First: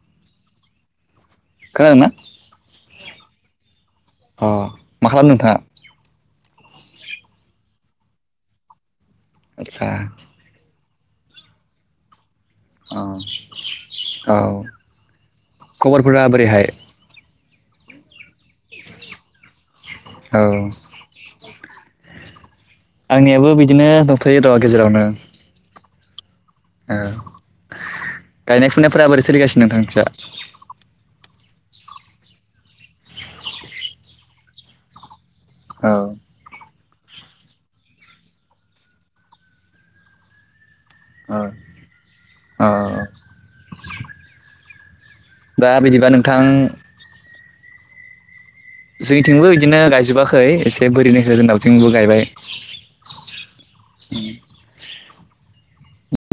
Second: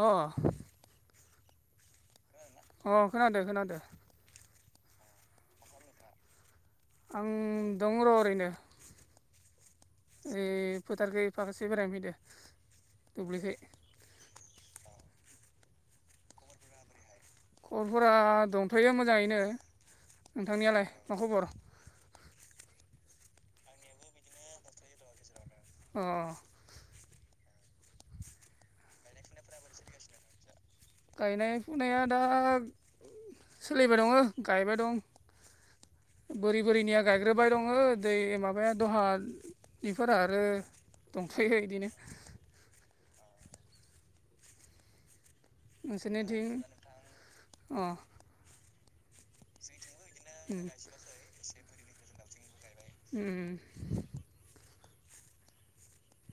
अ अ। खोनादों ना? अ खोनादो खोनादो। अ मा खालामदों नोंथाङा? आं दङ र' ओरैनो। आस्सा। ओइ फोथारखै ओइ फाखोसे बेरायनो फैदों। औ औ खबरफोरा बोरैहाय? खबरफोरा दंथ'यो मोजाङैनो, औ नोंथांनियालाय मा खबर? आंनियाबो बिदिनो दंथ'यो र' गेजेरावनो। ओ ओं गायनाय फुनायफोरा बोरै सोलिगासिनो नोंथां नोंस्रा? गायनाय फुनाया दा सोलिबाय दङ गायबाय दं। औ। बोरै बोरैनिया गायग्रोबाय दङ दै माबाया दहा बिफोर आरो दंथयो बिदिनो। अ औ। दा बिदिबा नोंथां नोंसोरनिथिं? अ जोंनिथिंबो बिदिनो गायजोबाखै उम एसे बोरैनिफ्राय जों दावउथिंबो गायबाय। उम।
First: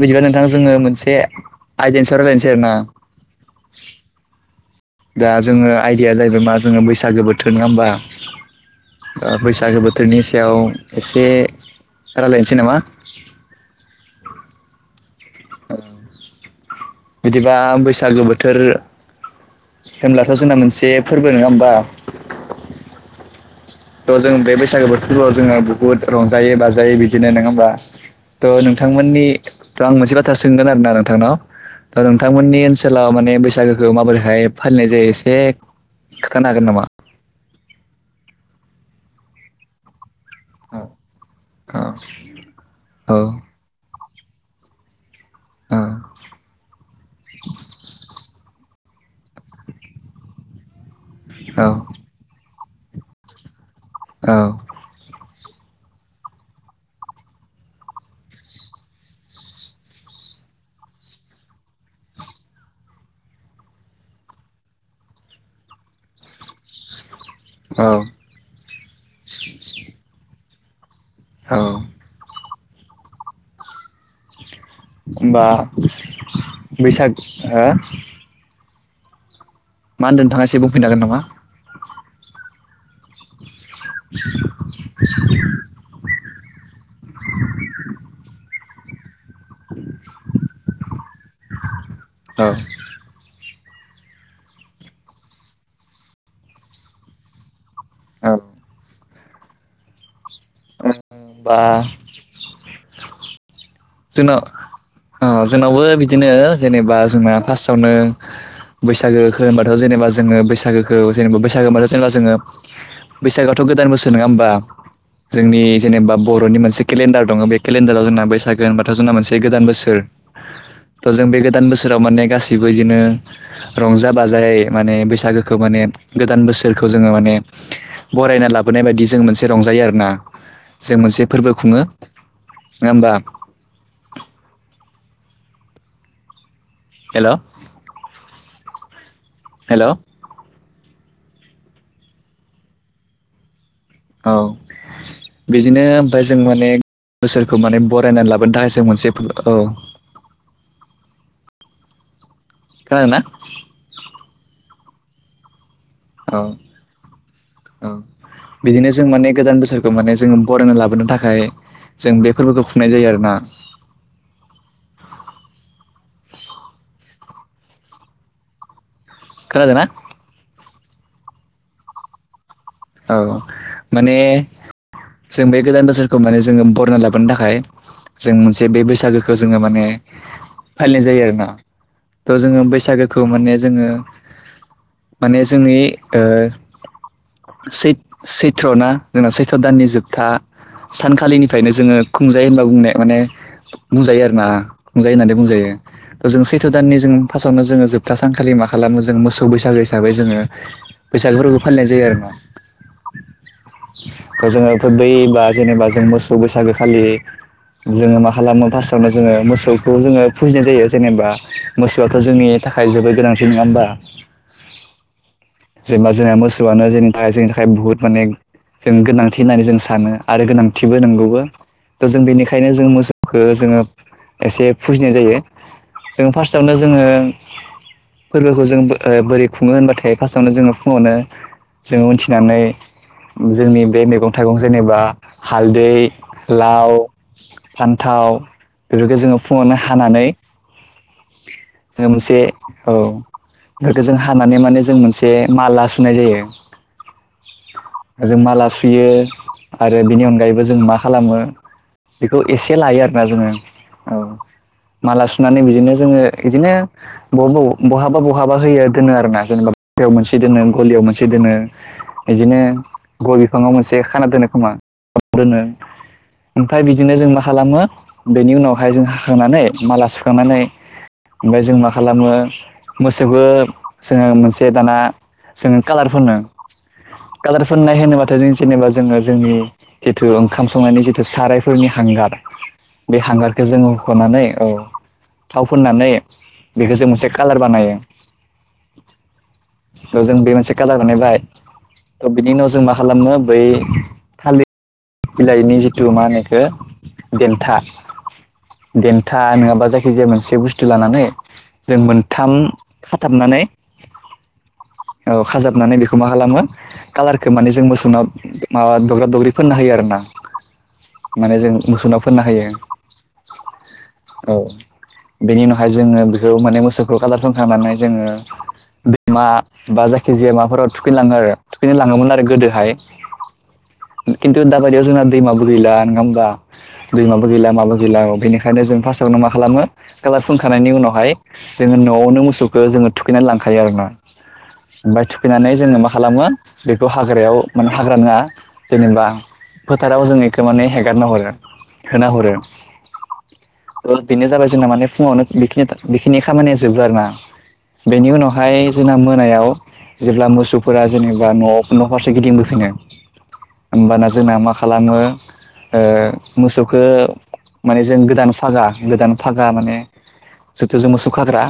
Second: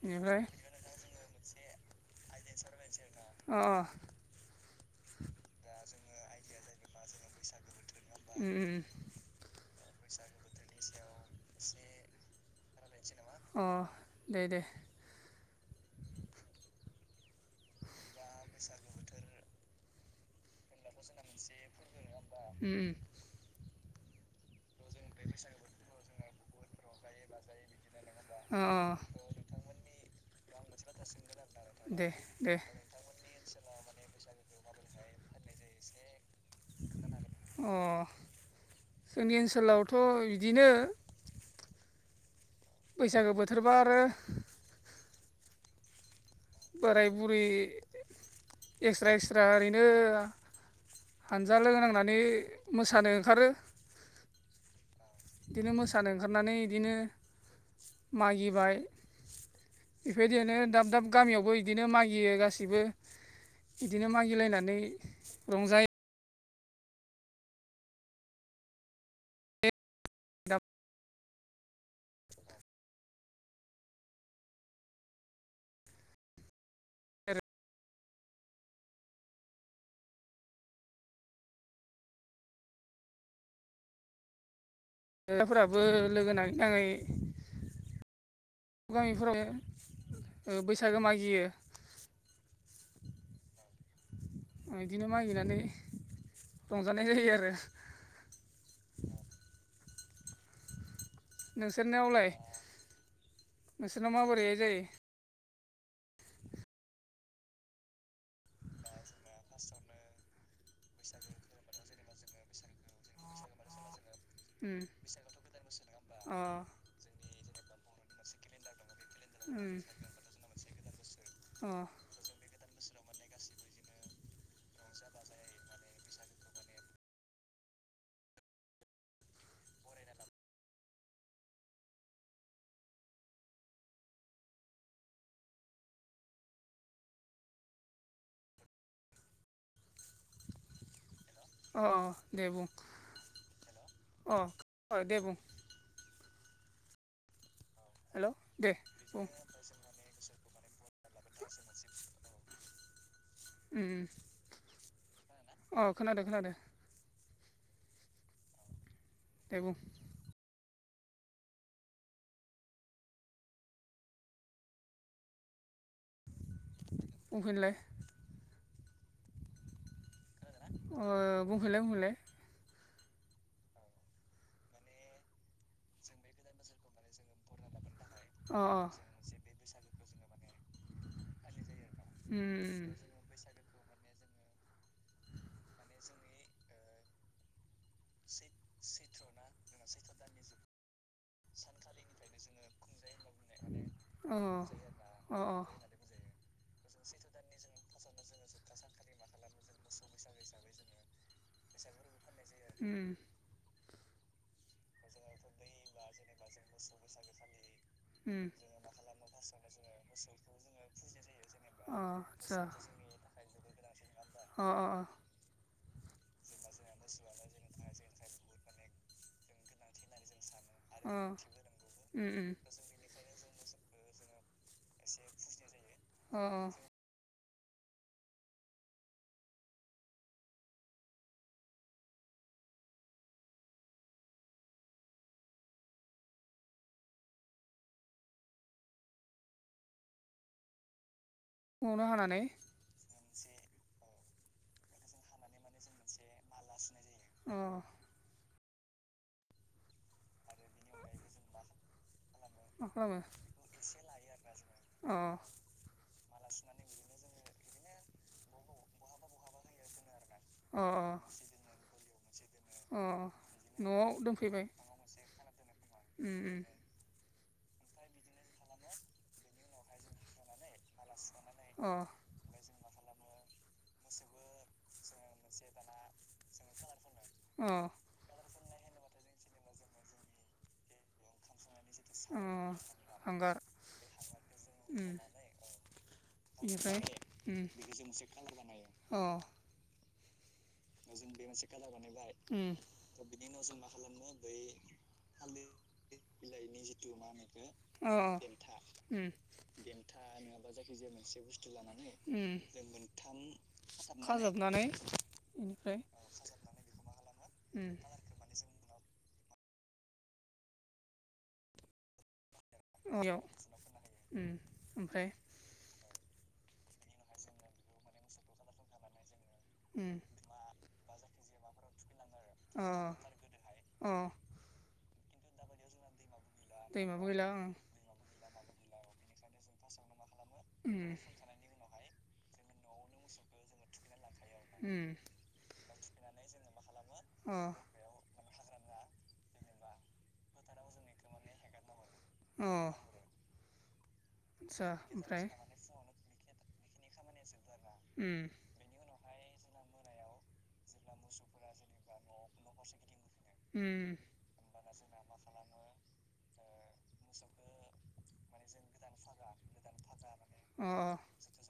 बिदिबा नोंथां जोङो मोनसे आयदानि सायाव रायलायनोसै आरोना अ दा अ। जोङो आयदाया जाहैबाय मा जोङो उम बैसागो बोथोर नङा होमबा उम। ओ बैसागो बोथोरनि सायाव एसे रायलायनोसै नामा? अ दे दे। बिदिबा बैसागो बोथोर होनब्लाथ' जोंना मोनसे फोरबो नंङा होमबा? उ उम। थ जों बेबायदि बैसागो बोथोरफोराव जोंङो बुहुत रंजायो बाजायो बिदिनो नङा होमबा? अ थ' आं नोंथांमोननि थ' आं मोनसे बाथ्रा सोंगोन आरो ना नोंथांनाव। नोंथां थ' दे दे नोंथांमोननि ओनसोलाव माने बैसागोखौ माबोरैहाय फालिनाय जायो एसे खिथानो हागोन नामा? अ जोंनि ओनसोलावथ' बिदिनो औ। औ बैसागो बोथोरबा आरो ओ। बोराय बुरि एक्स्रा एक्स्रा ओरैनो हानजा लोगो नांनानै मोसानो ओंखारो। औ। बिदिनो मोसानो ओंखारनानै बिदिनो मागिबाय बेबायदिनो दाब दाब गामियावबो बिदिनो मागियो गासिबो बिदिनो मागिलायनानै रंजायो औ दाब औ [inaudible] होमबा बैसाग हा मा होनदों नोंथाङ एसे बुंफैनो हागोन नामा [inaudible] ओ फोराबो लोगो नाङै नाङै बां गामिफोराव ओ बैसागो मागियो औ ओ बिदिनो मागिनानै रंजानाय जायो आरो औ [inaudible] नोंसोरनियावलाय नोंसोरनाव जोंनाव माबोरैहाय जायो ओ जोंनावबो बिदिनो जेनेबा जोंना फार्स्टावनो बैसागोखौ होनबाथ' जेनेबा जोङो बैसागोखौ जेनेबा बैसागो होनबाथ' जेनेबा जोङो बैसागआथ' गोदान बोसोर नङा होमबा जोंनि जेबा अ बर'नि मोनसे केलेन्डार दङ बे केलेन्डाराव जोंना बैसाग होनबाथ' जोंना मोनसे गोदान बोसोर थ' जों बे गोदान अ बोसोराव माने गासैबो बिदिनो रंजा बाजायै माने बैसागोखौ माने गोदान बोसोरखौ जोङो माने बरायना लाबोनाय बायदि जों मोनसे रंजायो आरोना जों मोनसे फोरबो खुङो नङा होमबा हेल' [inaudible] हेल' ओ ओ दे बुं औ अ अ दे बुं बिदिनो ओमफ्राय जों माने बोसोरखौ माने बरायनानै हेल' लाबोनो दे थाखाय जों मोनसे बुं फु औ [unintelligible] खोनादोंना ओम ओ खोनादो औ खोनादो औ बिदिनो जों माने दे गोदान बुं बोसोरखौ माने जोङो बरायना लाबोनो थाखाय जों बे फोरबोखौ खुंनाय जायो आरोना बुंफिनलाय खोनादोंना अ बुंफिनलाय बुंफिनलाय औ माने जों बे गोदान बोसोरखौ माने जोङो बरना लाबोनो थाखाय जों अ मोनसे बे बैसागोखौ जोङो माने फालिनाय जायो आरोना थ' जोङो बैसागोखौ माने जोङो माने जोंनि ओ सैत सैथ्र ना जोंना सैथ्र दाननि जोबथा सानखालिनिफ्रायनो जोङो खुंजायो होनबा बुंनाय माने बुंजायो आरो ना खुंजायो होननानै अ बुंजायो जों सैथ' दाननि जों फार्स्टआवनो जोङो जोबथा सानखालि मा खालामो जों मोसौ बैसागो हिसाबै जोङो बैसागोफोरखौबो फालिनाय जायो आरो ना अ अ त जोङो' बेफोर दै बा जेनेबा जों मोसौ बैसागो खालि जोङो मा खालामो फार्स्टआवनो जोङो मोसौखौ जोङो फुजिनाय जायो जेनेबा मोसौआथ' जोंनि थाखाय जोबोद गोनांथि नङा होमबा होमबा जों गोनांथि जेनेबा जोंहा मोसौआ जेन जोंनि थाखाय बुहुत माने जों गोनांथि होननानै जों सानो आरो गोनांथि बो नंगौबो थ' जों नंगौबो बेनिखायनो जों मोसौखौ जोङो एसे फुजिनाय जायो। जों फार्स्टआवनो जोङो फोरबोखौ जों ओ बोरै खुङो होनबाथाय फार्स्टावनो जोङो फुङावनो जों उथिनानै जोंनि बे मैगं थाइगं जेनेबा हालदै, लाव फान्थाव बेफोरखौ जोङो फुङावनो हानानै [unintelligible] औ जों न'आवनो हानानै [unintelligible] हानानै माने जों मोनसे बे माला सुनाय जायो। माला सुनाय जायो। अ ओ जों माला सुयो आरो बेनि अनगायैबो जों मा खालामो बेखौ एसे मा लायो खालामो आरोना जोङो औ। अ माला सुनानै बिदिनो जोङो इदिनो बबाव बबाव बहाबा बहाबा होयो दोनो आरोना जेनेबा याव मोनसे दोनो अ गलियाव मोनसे दोनो। बिदिनो अ गय बिफाङाव मोनसे न'आव खाना दोनो दोनफैबाय खोमा दोनो। उम ओमफाय बिदिनो जों मा खालामो बेनि उनावहाय जों हाखांनानै माला सुखांनानै अ जोबो जोङो मोनसे दाना मोनसे जोङो दाना कालार फोनो जों कालार फोननाय होनो बाथाय जों जेनेबा जोङो जोंनि खेथु ओंखाम संनायनि जिथु साराय फोरनि हांगार बे हांगारखौ जोङो हुख'नानै औ थाव फुननानै बेखौ जों मोनसे कालार उम बानायो। अ थ' जों बे मोनसे कालार बानायबाय थ' बिनि उनाव जों मा खालामनो बै बै थालिर अ अ बिलाइनि जिथु मा होनो बेखौ देन्था उम। देन्था नङाबा था जायखिजाया मोनसे नङाबा बुस्थु जायखिजाया लानानै मोनसे बुस्थु जों लानानै मोनथाम जों मोनथाम खाथाबनानै खाजाबनानै औ खाजाबनानै बेनिफ्राय बेखौ मा खालामो कालारखौ माने जों उम मोसौनाव माबा दब्रा दुब्रि फोनना होयो आरो ना माने जों मोसौनाव फोनना हायो अयाव उम औ ओमफ्राय बेनि उनाव हाय जोङो बेखौ माने मोसौखौ कालार फोनखांनानै जोङो दैमा बा जायखिजाया माबाफोराव थुखैनो उम लाङो आरो थुखैनो लाङोमोन आरो अ गोदोहाय अ। खिन्थु दाबादियाव जोंना दैमाबो गैला नोङा होमबा? दैमाबो गैला माबो गैला औ बेनिखायनो जों फार्स्टआवनो मा खालामो खालार फुनखांनायनि उम उनावहाय जोङो न'आवनो मोसौखो जोङो थुखैनानै लांखायो आरो ना। उम ओमफाय थुखैनानै जोङो मा खालामो बेखौ अ हाग्रायाव माने हाग्रा नङा जेनेबा फोथाराव जों इखौ माने हेगारना हरो होना हरो। अ आदसा ओ बेनो जाबाय जोंना माने ओमफ्राय फुङावनो बेखियाथा बेखिनि खामानिया जोबो आरो ना। बेनि उम उनावहाय मोनायाव जेब्ला मोसौफोरा जेनेबा न'आव न' फारसे गिदिंबोफिनो उम होमबाना जोंना मा खालामो ओ मोसौखो माने जों गोदान फागा गोदान फागा माने अ जुथुजों मोसौ खाग्रा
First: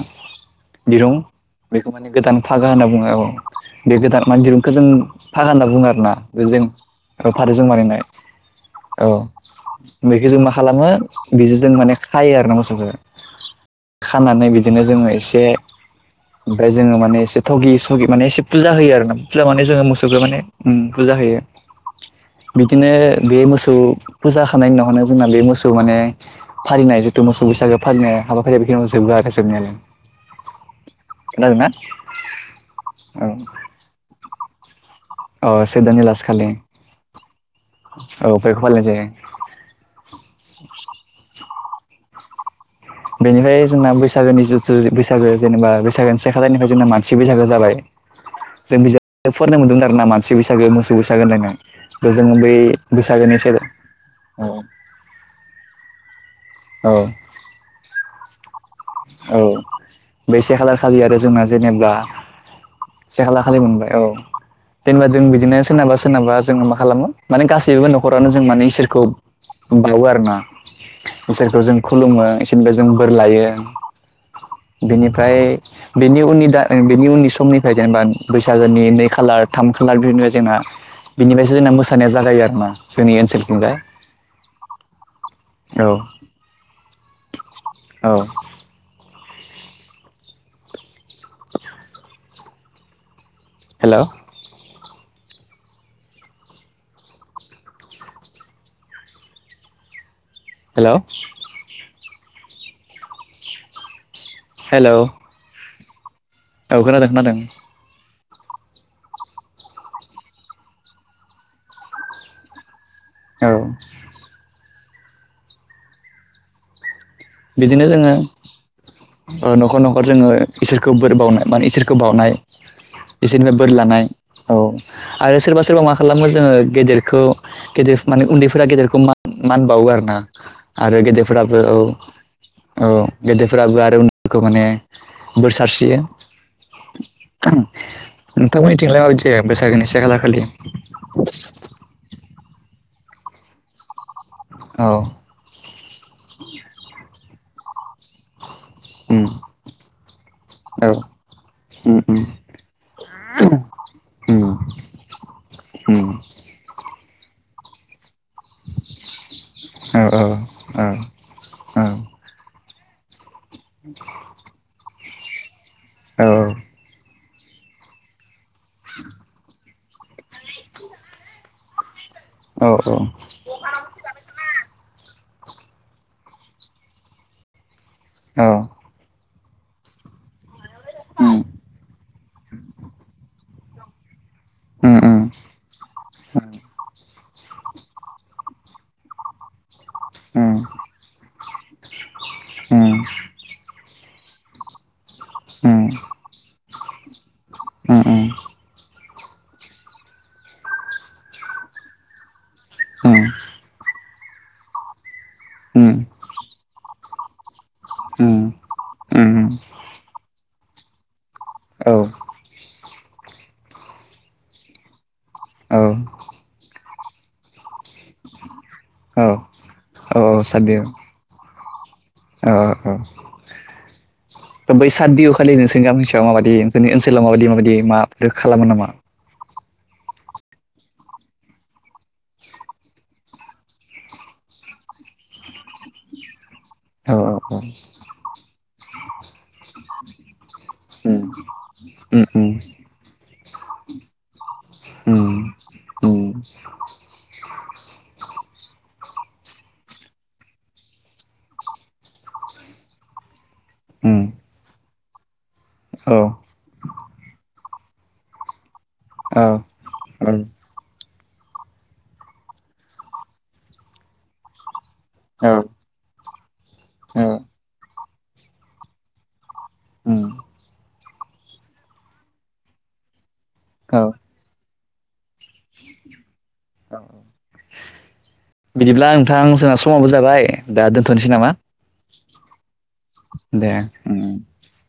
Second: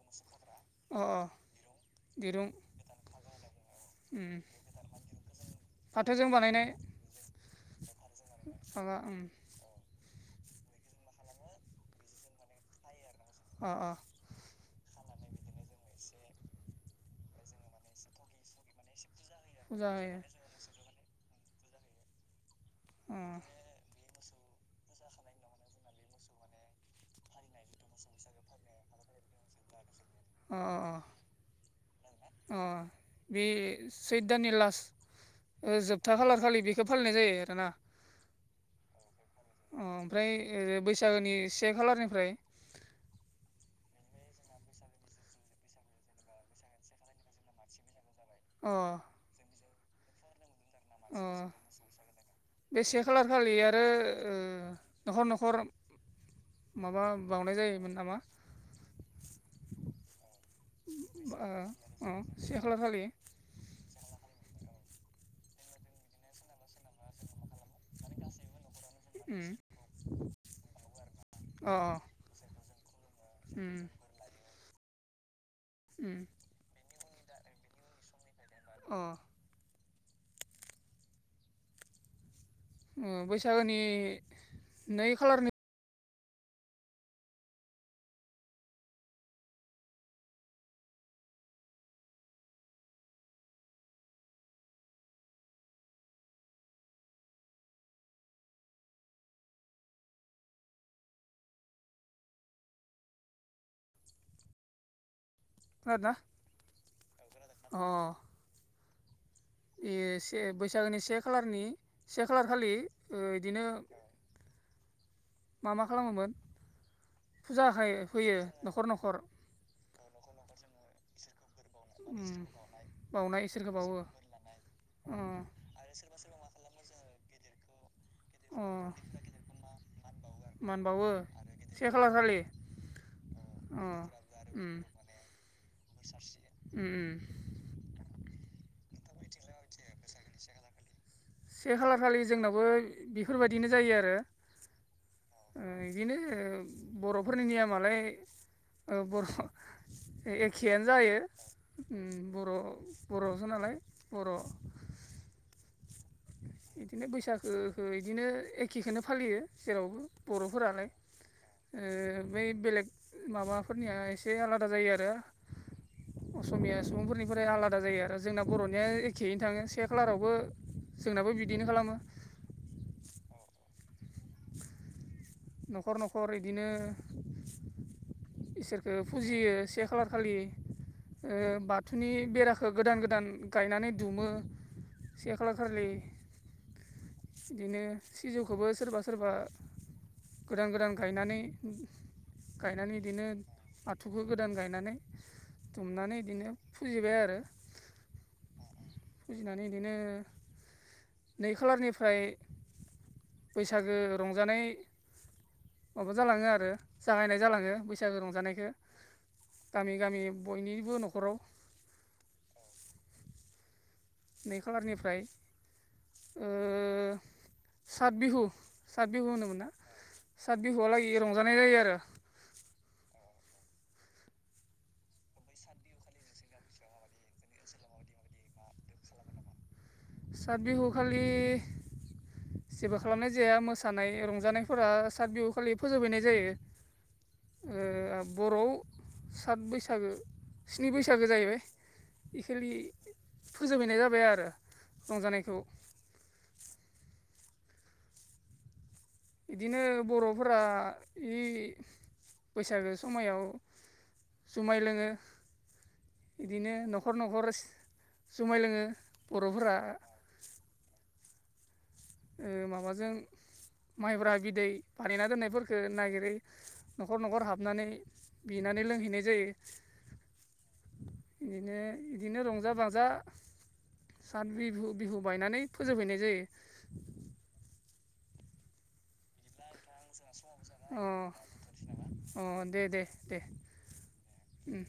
दिरुं अ खौ माने गोदान दिरुं फागा होनना बुङो औ बे गोदान मान उम दिरुंखौ जों फागा होनना बुङो आरोना फाथोजों बे जों फाथोजों बानायनाय। फागा औ उम। बेखौ जों मा खालामो बिजों जों माने खायो आरो ना मोसौखो। अ अ। खानानै बिदिनो जोङो एसे ओमफ्राय जोङो माने एसे थगिुगि माने एसे फुजा होयो आर नाुजा मे फुजा होयो जोङोसौखौ माने फुजा होयो बिदिनो अ बे मोसौ फुजााखानाय उनावनो जोंना बे मोसौ माने फानाय जिथु मोसौ बैसागो फालिनाय हाबाफारिया बेखिनियाव जोबो आरो जोबनायालाय अ खोनादोंना अ बे सैदानि लास औ अ से जोबथा खालार खालि बेखौ फालिनाय जायो आरोोना औफायखौबााय ज अ ओमफ्राय बैसागोनि से खालारनिफ्राय बेनिफ्राय जोंना बैसागोनि जिुथु बैसागो जेनेबा बैसागोनि से खााजारनिफ्राय जोंना मानसि बैसागो जाबाय अ जों बिजाब फरायनाय मोनदोंमोन आरो ना मानसि बैसागो मोस अ बैसागोन [unintelligible] जों बै बे से खालार बैसागोनि खालि आरो [unintelligible] ओ न'खर न'खर औ माबा बावनाय जायोमोन नामा औ बे से खालार खालि आरो ओ जोंना जेनेबा अ से खालार खालि से खाला खालि मोनबाय औ जेनेबा जों बिदिनो सोरनाबा सोरनाबा जों माखा खालामो माने गासैबो न'खरावानो जों माने इसोरखौ बावो आरो ना इसोरखौ अ जों खुलुमो इसोरनिफ्राय जों बोर लायो बेनिफ्राय बेनि उननि दा बेनि उननि समनिफ्राय जेनेबा बैसागोनि नै खालार थाम खालार बिबाय जोंना बिनिफ्रायसो जोंना मोसानाया जागायो आरो ना जोंनि ओनसोलथिंजाय बैसागोनि नै खालारनि औ औ हेल' हेल' हेल' [unintelligible] औ खोनादों खोनादों अ बे से बैसागोनि से खालारनि से खालार खालि औ बिदिनो मा मा खालामोमोन फुजा बिदिनो हो जोङो होयो न'खर न'खर न'खर न'खर जोङो इसोरखौ बोर बावनाय माने इसोरखौ बावनाय उम बावनाय इसोरनिफ्राय बोर इसोरखौ बावो लानाय औ अ आरो सोरबा सोरबा मा खालामो जोङो गेदेरखौ गेदेर माने अ उन्दैफोरा गेदेरखौ मा मान बावो आरो ना मान आरो बावो गेदेरफोराबो औ से खालार खालि औ गेदेरफोर आगुव अ आरो उखौ माने उम बोर सारस्रियो उम नोंथां मिथिंलाय माब ज बैसागोनि से खाला खालि से खालार खालि जोंनावबो बेफोरबायदिनो जायो आरो औ बिदिनो बर'फोरनि नियमालाय उम बर' एखेयानो औ जायो उम बर' बर'सो नालाय बर' ह बिदिनो बैसागोखौ बिदिनो एखेखौो फालियो जेरावबो औ औ औ बर'फोरालाय ओ बै बेलेग माबाफोरनिया एसे आलादा जायो आरो असमिया सुबुंफोरनिफ्राय आलादा जायो आरो जोंना बर'निया एखेयैनो थाङो से खालारावबो जोंनाबो बिदिनो खालामो औ औ न'खर न'खर इदिनो औ इसोर ओ फुजियो से खालार खालि ओ उम बाथौनि बेराखो गोदान गोदान गायनानै दुमो उम से खालार खालि बिदिनो सिजौखौबो सोरबा सोरबा उम उम गोदान गोदान गायनानै गायनानै उम उम इदिनो आथुखौ गोदान गायनानै उम दुमनानै बिदिनो फुजिबाय आरो उम फुजिनानै इदिनो नै खालारनिफ्राय बैसागो रंजानाय माबा जालाङो आरो जाहायनाय जालाङो बैसागो उम रंजानायखो उम उम गामि गामि बयनिबो न'खराव औ नै खालारनिफ्राय औ ओ सात बिहु सात औ बिहु होनोमोन ना? औ सात साथ बिहु बिहुआ लागै रंजानाय जायो आरो औ ओ औ दा बै साद बिउ खालि नोंसनि गामि सायाव माबायदि नोंसोरनि ओनसोलाव माबायि माबायदि माबफोर खालामो नामा? सात बिहु खालि जेबो खालामनाय जाया मोसानाय रंजानायफोरा साथ बिहु खालि फोजोबहैनाय जायो। औ औ औ ओ बर'आव सात बैसागो स्नि उम बैसागो जाहैबाय उम इखलि फोजोबहैनाय जाबाय आरो उम रंजानायखौ उम उम इदिनो बर'फोरा इ बैसागो समायाव उम जुमाय लोङो औ इदिनो न'खर न'खर जुमाय लोङो औ बर'फोरा औ ओ माबाजों माइब्रा बिदै बानायना औ दोननायफोरखो नागिरै औ न'खर न'खर हाबनानै बिनानै लोंहैनाय जायो उम बिदिनो बिदिनो रंजा बाजा औ साथ बिबु बिहु बायनानै फोजोबहैनाय जायो। बिदिब्ला नोंथां जोंना समाबबो जाबाय दा अ दोन्थ'नोसै नामा? अ दे दे दे उ